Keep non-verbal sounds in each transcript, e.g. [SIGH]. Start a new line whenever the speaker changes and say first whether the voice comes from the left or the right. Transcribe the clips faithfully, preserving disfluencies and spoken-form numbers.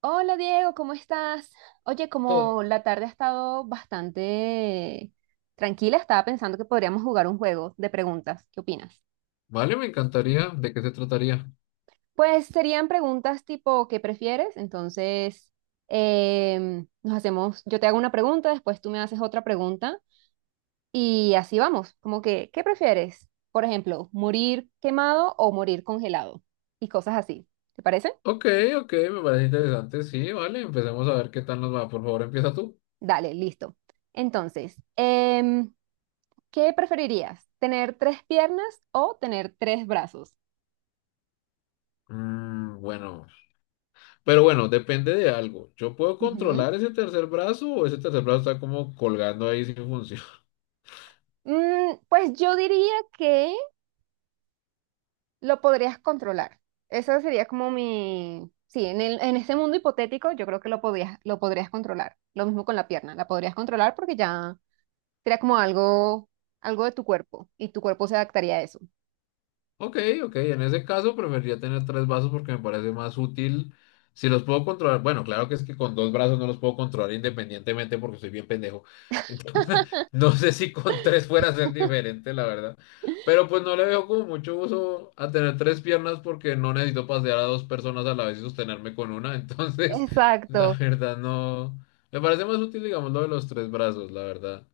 right: Hola Diego, ¿cómo estás? Oye,
left: Todo.
right: como la tarde ha estado bastante tranquila, estaba pensando que podríamos jugar un juego de preguntas. ¿Qué opinas?
left: Vale, me encantaría. ¿De qué se trataría?
right: Pues serían preguntas tipo ¿qué prefieres? Entonces, em, nos hacemos, yo te hago una pregunta, después tú me haces otra pregunta y así vamos, como que ¿qué prefieres? Por ejemplo, morir quemado o morir congelado y cosas así. ¿Te parece?
left: Ok, ok, me parece interesante. Sí, vale, empecemos a ver qué tal nos va. Por favor, empieza tú.
right: Dale, listo. Entonces, em, ¿qué preferirías? ¿Tener tres piernas o tener tres brazos?
left: Mm, bueno, pero bueno, depende de algo. ¿Yo puedo
right: Ujú.
left: controlar ese tercer brazo o ese tercer brazo está como colgando ahí sin función? [LAUGHS]
right: Mm, pues yo diría que lo podrías controlar. Eso sería como mi... Sí, en el, en este mundo hipotético yo creo que lo podías, lo podrías controlar. Lo mismo con la pierna, la podrías controlar porque ya sería como algo, algo de tu cuerpo y tu cuerpo se adaptaría a eso.
left: Ok, ok, en ese caso preferiría tener tres brazos porque me parece más útil. Si los puedo controlar, bueno, claro que es que con dos brazos no los puedo controlar independientemente porque soy bien pendejo. [LAUGHS] No sé si con tres fuera a ser diferente, la verdad. Pero pues no le veo como mucho uso a tener tres piernas porque no necesito pasear a dos personas a la vez y sostenerme con una. [LAUGHS] Entonces, la
right: Exacto.
left: verdad no. Me parece más útil, digamos, lo de los tres brazos, la verdad.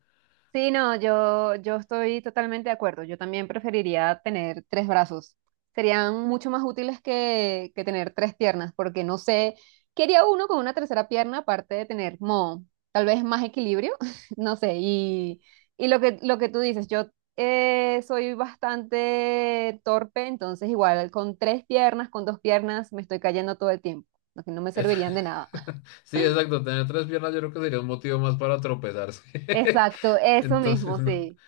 right: Sí, no, yo, yo estoy totalmente de acuerdo. Yo también preferiría tener tres brazos. Serían mucho más útiles que, que tener tres piernas, porque no sé, quería uno con una tercera pierna, aparte de tener como tal vez más equilibrio, [LAUGHS] no sé. Y, y lo que, lo que tú dices, yo eh, soy bastante torpe, entonces igual con tres piernas, con dos piernas, me estoy cayendo todo el tiempo, lo que no me
left: Es-
right: servirían de nada.
left: [LAUGHS] Sí, exacto. Tener tres piernas yo creo que sería un motivo más para
right: [LAUGHS]
left: tropezarse.
right: Exacto,
left: [LAUGHS]
right: eso mismo,
left: Entonces, no.
right: sí.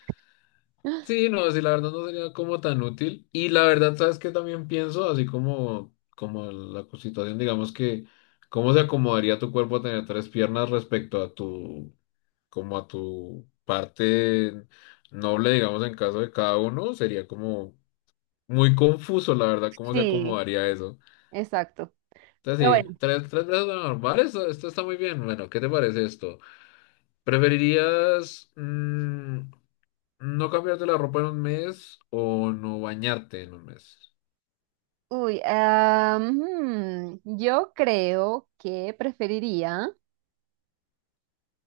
left: Sí, no, sí, la verdad no sería como tan útil. Y la verdad, ¿sabes qué también pienso? Así como, como la situación, digamos que, ¿cómo se acomodaría tu cuerpo a tener tres piernas respecto a tu, como a tu parte noble, digamos, en caso de cada uno? Sería como muy confuso, la verdad, cómo se
right: Sí,
left: acomodaría eso.
right: exacto. Pero
left: Entonces, sí,
right: bueno.
left: tres, tres brazos normales, esto, esto está muy bien. Bueno, ¿qué te parece esto? ¿Preferirías, mm, no cambiarte la ropa en un mes o no bañarte en un mes?
right: Uy, ah, hmm, yo creo que preferiría.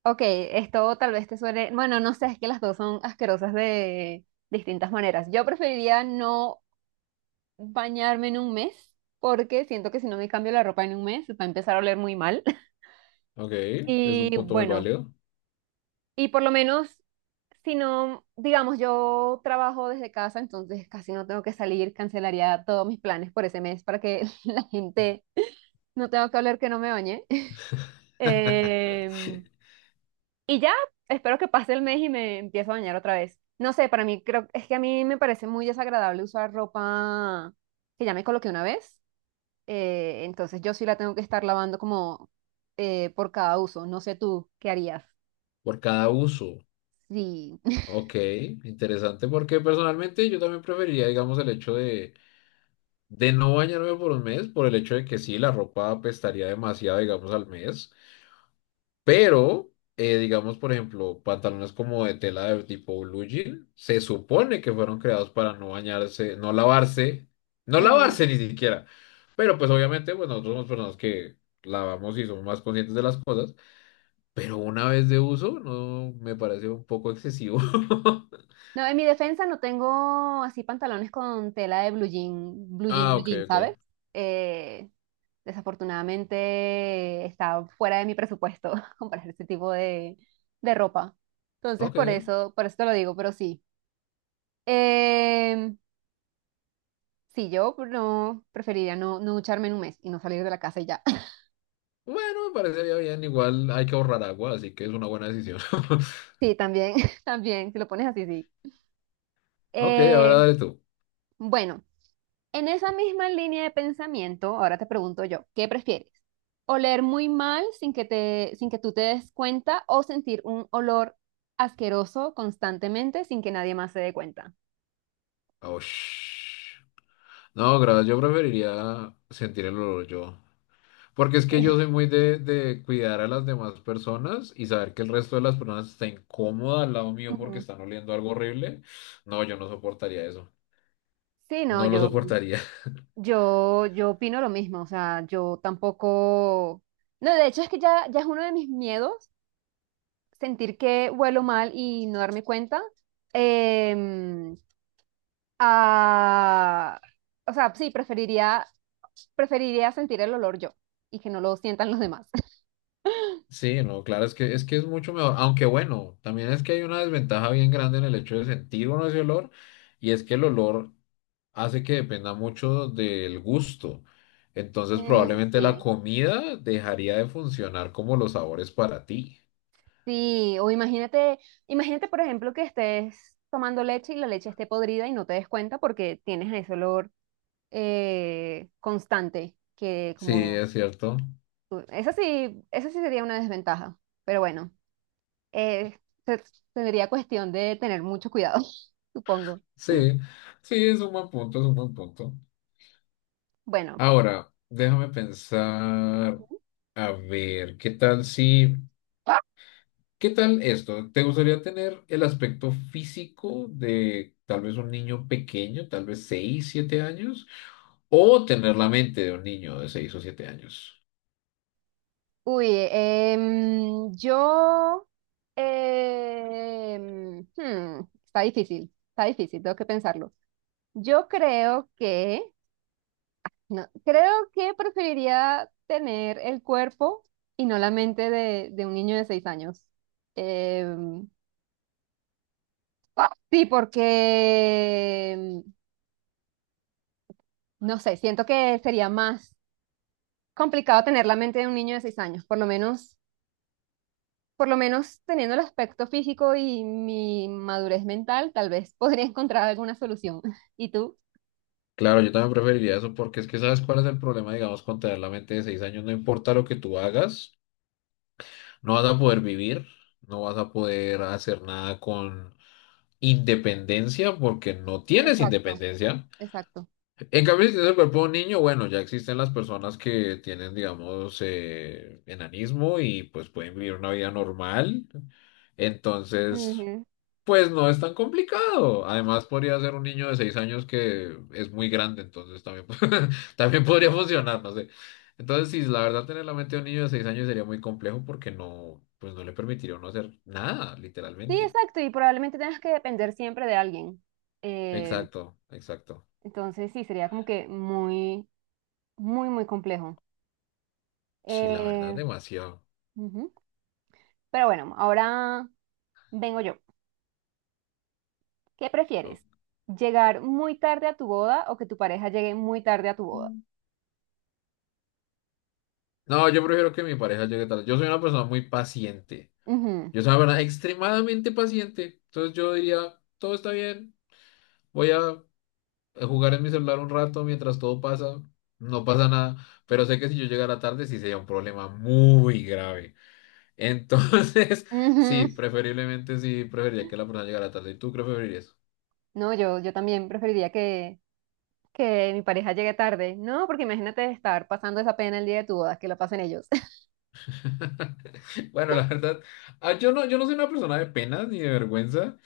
right: Ok, esto tal vez te suene. Bueno, no sé, es que las dos son asquerosas de distintas maneras. Yo preferiría no bañarme en un mes, porque siento que si no me cambio la ropa en un mes, va a empezar a oler muy mal. [LAUGHS]
left: Ok, es un
right: Y
left: punto muy
right: bueno,
left: válido.
right: y por lo menos, si no, digamos, yo trabajo desde casa, entonces casi no tengo que salir, cancelaría todos mis planes por ese mes para que [LAUGHS] la gente no tenga que hablar que no me bañe.
left: [LAUGHS]
right: Eh, y ya, espero que pase el mes y me empiezo a bañar otra vez. No sé, para mí creo, es que a mí me parece muy desagradable usar ropa que ya me coloqué una vez. Eh, entonces yo sí la tengo que estar lavando como eh, por cada uso. No sé tú, ¿qué harías?
left: Por cada uso.
right: Sí. [LAUGHS]
left: Ok, interesante porque personalmente yo también preferiría, digamos, el hecho de, de no bañarme por un mes, por el hecho de que sí, la ropa apestaría demasiado, digamos, al mes. Pero, eh, digamos, por ejemplo, pantalones como de tela de tipo blue jean, se supone que fueron creados para no bañarse, no lavarse, no
right: Mm.
left: lavarse ni siquiera. Pero pues obviamente, pues nosotros somos personas que lavamos y somos más conscientes de las cosas, pero una vez de uso, no, me parece un poco excesivo. [LAUGHS]
right: No, en mi defensa no tengo así pantalones con tela de blue jean, blue jean,
left: Ah,
right: blue
left: ok,
right: jean,
left: ok.
right: ¿sabes? Eh, Desafortunadamente está fuera de mi presupuesto [LAUGHS] comprar este tipo de, de ropa. Entonces,
left: Ok.
right: por eso, por eso te lo digo, pero sí. Em, sí, yo no preferiría no, no ducharme en un mes y no salir de la casa y ya. [LAUGHS]
left: Bueno, me parecería bien. Igual hay que ahorrar agua, así que es una buena decisión. [LAUGHS]
right: Sí, también, [LAUGHS] también, si lo pones así, sí.
left: Ok, ahora
right: Eh,
left: dale tú.
right: bueno, en esa misma línea de pensamiento, ahora te pregunto yo, ¿qué prefieres? ¿Oler muy mal sin que te, sin que tú te des cuenta o sentir un olor asqueroso constantemente sin que nadie más se dé cuenta?
left: Oh, No, gracias, yo preferiría sentir el olor yo. Porque es que
right: [LAUGHS]
left: yo
right: Sí.
left: soy muy de, de cuidar a las demás personas y saber que el resto de las personas está incómoda al lado mío porque
right: Ujú.
left: están oliendo algo horrible. No, yo no soportaría eso.
right: Sí, no,
left: No lo
right: yo,
left: soportaría. [LAUGHS]
right: yo, yo opino lo mismo, o sea, yo tampoco, no, de hecho es que ya, ya es uno de mis miedos sentir que huelo mal y no darme cuenta. Em, a- O sea, sí, preferiría, preferiría sentir el olor yo y que no lo sientan los demás. [LAUGHS]
left: Sí, no, claro, es que es que es mucho mejor. Aunque bueno, también es que hay una desventaja bien grande en el hecho de sentir uno ese olor y es que el olor hace que dependa mucho del gusto. Entonces
right: Mm,
left: probablemente la
right: sí.
left: comida dejaría de funcionar como los sabores para ti.
right: Sí, o imagínate, imagínate por ejemplo que estés tomando leche y la leche esté podrida y no te des cuenta porque tienes ese olor eh, constante, que
left: Sí,
right: como...
left: es cierto.
right: Esa sí, esa sí sería una desventaja, pero bueno, eh, se- tendría cuestión de tener mucho cuidado, [LAUGHS] supongo.
left: Sí, sí, es un buen punto, es un buen punto.
right: Bueno,
left: Ahora, déjame pensar, a ver, ¿qué tal si, qué tal esto? ¿Te gustaría tener el aspecto físico de tal vez un niño pequeño, tal vez seis, siete años, o tener la mente de un niño de seis o siete años?
right: uy, em, yo... em, hmm, está difícil, está difícil, tengo que pensarlo. Yo creo que... No, creo que preferiría tener el cuerpo y no la mente de, de un niño de seis años. Em, Sí, porque, mm, no sé, siento que sería más complicado tener la mente de un niño de seis años, por lo menos, por lo menos teniendo el aspecto físico y mi madurez mental, tal vez [LAUGHS] podría encontrar alguna solución. [LAUGHS] ¿Y tú?
left: Claro, yo también preferiría eso porque es que sabes cuál es el problema, digamos, con tener la mente de seis años, no importa lo que tú hagas. No vas a poder vivir, no vas a poder hacer nada con independencia porque no tienes
right: Exacto,
left: independencia.
right: exacto.
left: En cambio, si tienes el cuerpo de un niño, bueno, ya existen las personas que tienen, digamos, eh, enanismo y pues pueden vivir una vida normal. Entonces,
right: Ujú.
left: pues no es tan complicado. Además, podría ser un niño de seis años que es muy grande, entonces también, [LAUGHS] también podría funcionar, no sé. Entonces, sí, la verdad, tener la mente de un niño de seis años sería muy complejo porque no, pues no le permitiría no hacer nada,
right: Sí,
left: literalmente.
right: exacto, y probablemente tengas que depender siempre de alguien. Eh,
left: Exacto, exacto.
right: entonces, sí, sería como que muy, muy, muy complejo.
left: Sí, la verdad,
right: Eh,
left: demasiado.
right: ujú. Pero bueno, ahora vengo yo. ¿Qué prefieres?
left: Ok.
right: ¿Llegar muy tarde a tu boda o que tu pareja llegue muy tarde a tu boda?
left: Mm. No, yo prefiero que mi pareja llegue tarde. Yo soy una persona muy paciente.
right: Ujú,
left: Yo soy una persona extremadamente paciente. Entonces yo diría, todo está bien. Voy a eh, jugar en mi celular un rato mientras todo pasa, no pasa nada, pero sé que si yo llegara tarde sí sería un problema muy grave. Entonces, [LAUGHS] sí,
right: ujú.
left: preferiblemente sí, preferiría que la persona llegara tarde. ¿Y tú qué preferirías?
right: No, yo, yo también preferiría que, que mi pareja llegue tarde. No, porque imagínate estar pasando esa pena el día de tu boda, que la pasen ellos. [LAUGHS]
left: [LAUGHS] Bueno, la verdad, ah, yo no, yo no soy una persona de penas ni de vergüenza,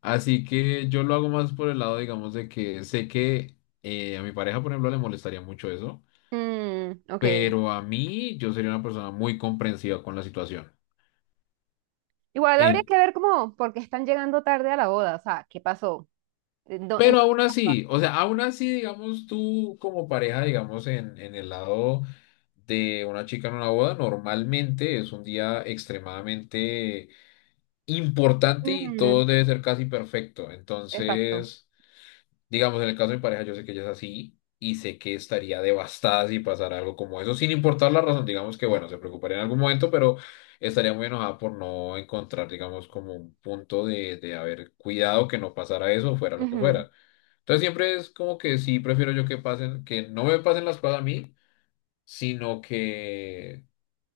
left: así que yo lo hago más por el lado, digamos, de que sé que eh, a mi pareja, por ejemplo, le molestaría mucho eso,
right: Mm, ok.
left: pero a mí yo sería una persona muy comprensiva con la situación.
right: Igual habría que ver cómo, por qué están llegando tarde a la boda. O sea, ¿qué pasó? ¿En dó- en
left: Pero
right: dónde
left: aún
right: estaban?
left: así, o sea, aún así, digamos, tú como pareja, digamos, en, en el lado de una chica en una boda, normalmente es un día extremadamente importante y
right: Ujú.
left: todo debe ser casi perfecto.
right: Exacto.
left: Entonces, digamos, en el caso de mi pareja, yo sé que ella es así y sé que estaría devastada si pasara algo como eso, sin importar la razón, digamos que, bueno, se preocuparía en algún momento, pero estaría muy enojada por no encontrar, digamos, como un punto de, de haber cuidado que no pasara eso, fuera lo que
right: Ujú.
left: fuera. Entonces siempre es como que sí prefiero yo que pasen, que no me pasen las cosas a mí, sino que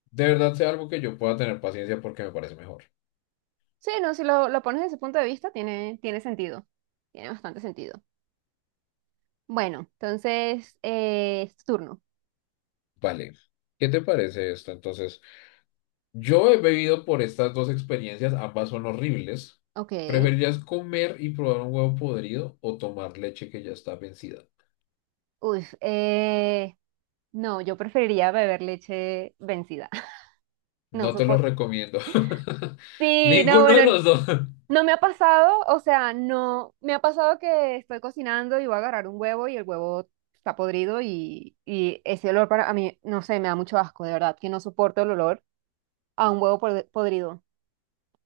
left: de verdad sea algo que yo pueda tener paciencia porque me parece mejor.
right: Sí, no, si lo, lo pones desde ese punto de vista, tiene, tiene sentido. Tiene bastante sentido. Bueno, entonces eh, es tu turno.
left: Vale, ¿qué te parece esto? Entonces, yo he bebido por estas dos experiencias, ambas son horribles.
right: Ok.
left: ¿Preferirías comer y probar un huevo podrido o tomar leche que ya está vencida?
right: Uy, eh, no, yo preferiría beber leche vencida. [LAUGHS] No
left: No te los
right: soporto.
left: recomiendo. [LAUGHS]
right: Sí, no,
left: Ninguno de
right: bueno,
left: los dos. [LAUGHS]
right: no me ha pasado, o sea, no, me ha pasado que estoy cocinando y voy a agarrar un huevo y el huevo está podrido y, y ese olor para a mí, no sé, me da mucho asco, de verdad, que no soporto el olor a un huevo pod- podrido.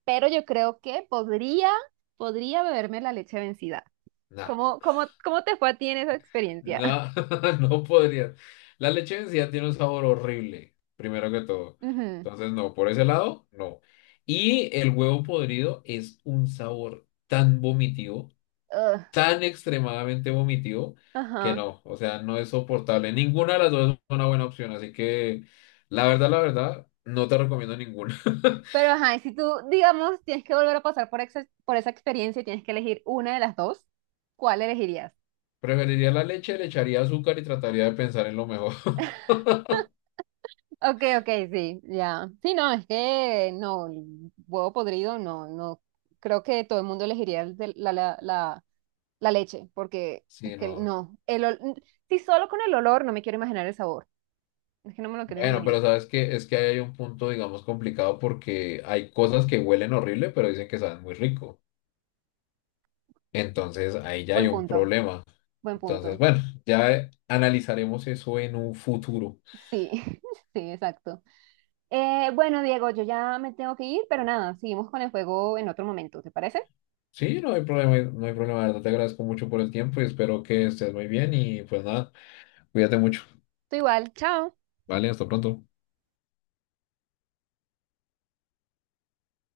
right: Pero yo creo que podría, podría beberme la leche vencida.
left: Nah.
right: ¿Cómo, cómo, cómo te fue a ti en esa experiencia?
left: No, [LAUGHS] no podría. La leche vencida tiene un sabor horrible, primero que todo.
right: Ujú.
left: Entonces, no, por ese lado, no. Y el huevo podrido es un sabor tan vomitivo,
right: Ugh,
left: tan extremadamente vomitivo, que
right: ajá.
left: no, o sea, no es soportable. Ninguna de las dos es una buena opción, así que la verdad, la verdad, no te recomiendo ninguna.
right: Pero ajá, y si tú, digamos, tienes que volver a pasar por, exa- por esa experiencia y tienes que elegir una de las dos, ¿cuál elegirías?
left: [LAUGHS] Preferiría la leche, le echaría azúcar y trataría de pensar en lo mejor. [LAUGHS]
right: Ok, ok, sí, ya. Sí, no, es que no, el huevo podrido, no, no. Creo que todo el mundo elegiría el de- la, la, la, la leche, porque es
left: Sí,
right: que
left: no.
right: no. El ol- si solo con el olor no me quiero imaginar el sabor. Es que no me lo quiero ni
left: Bueno, pero
right: imaginar.
left: sabes que es que ahí hay un punto, digamos, complicado porque hay cosas que huelen horrible, pero dicen que saben muy rico. Entonces ahí ya hay
right: Buen
left: un
right: punto,
left: problema.
right: buen
left: Entonces,
right: punto.
left: bueno, ya eh, analizaremos eso en un futuro.
right: Sí, [LAUGHS] sí, exacto. Eh, bueno, Diego, yo ya me tengo que ir, pero nada, seguimos con el juego en otro momento, ¿te parece?
left: Sí, no hay problema, no hay problema, de verdad. Te agradezco mucho por el tiempo y espero que estés muy bien y pues nada, cuídate mucho.
right: Tú igual, chao.
left: Vale, hasta pronto.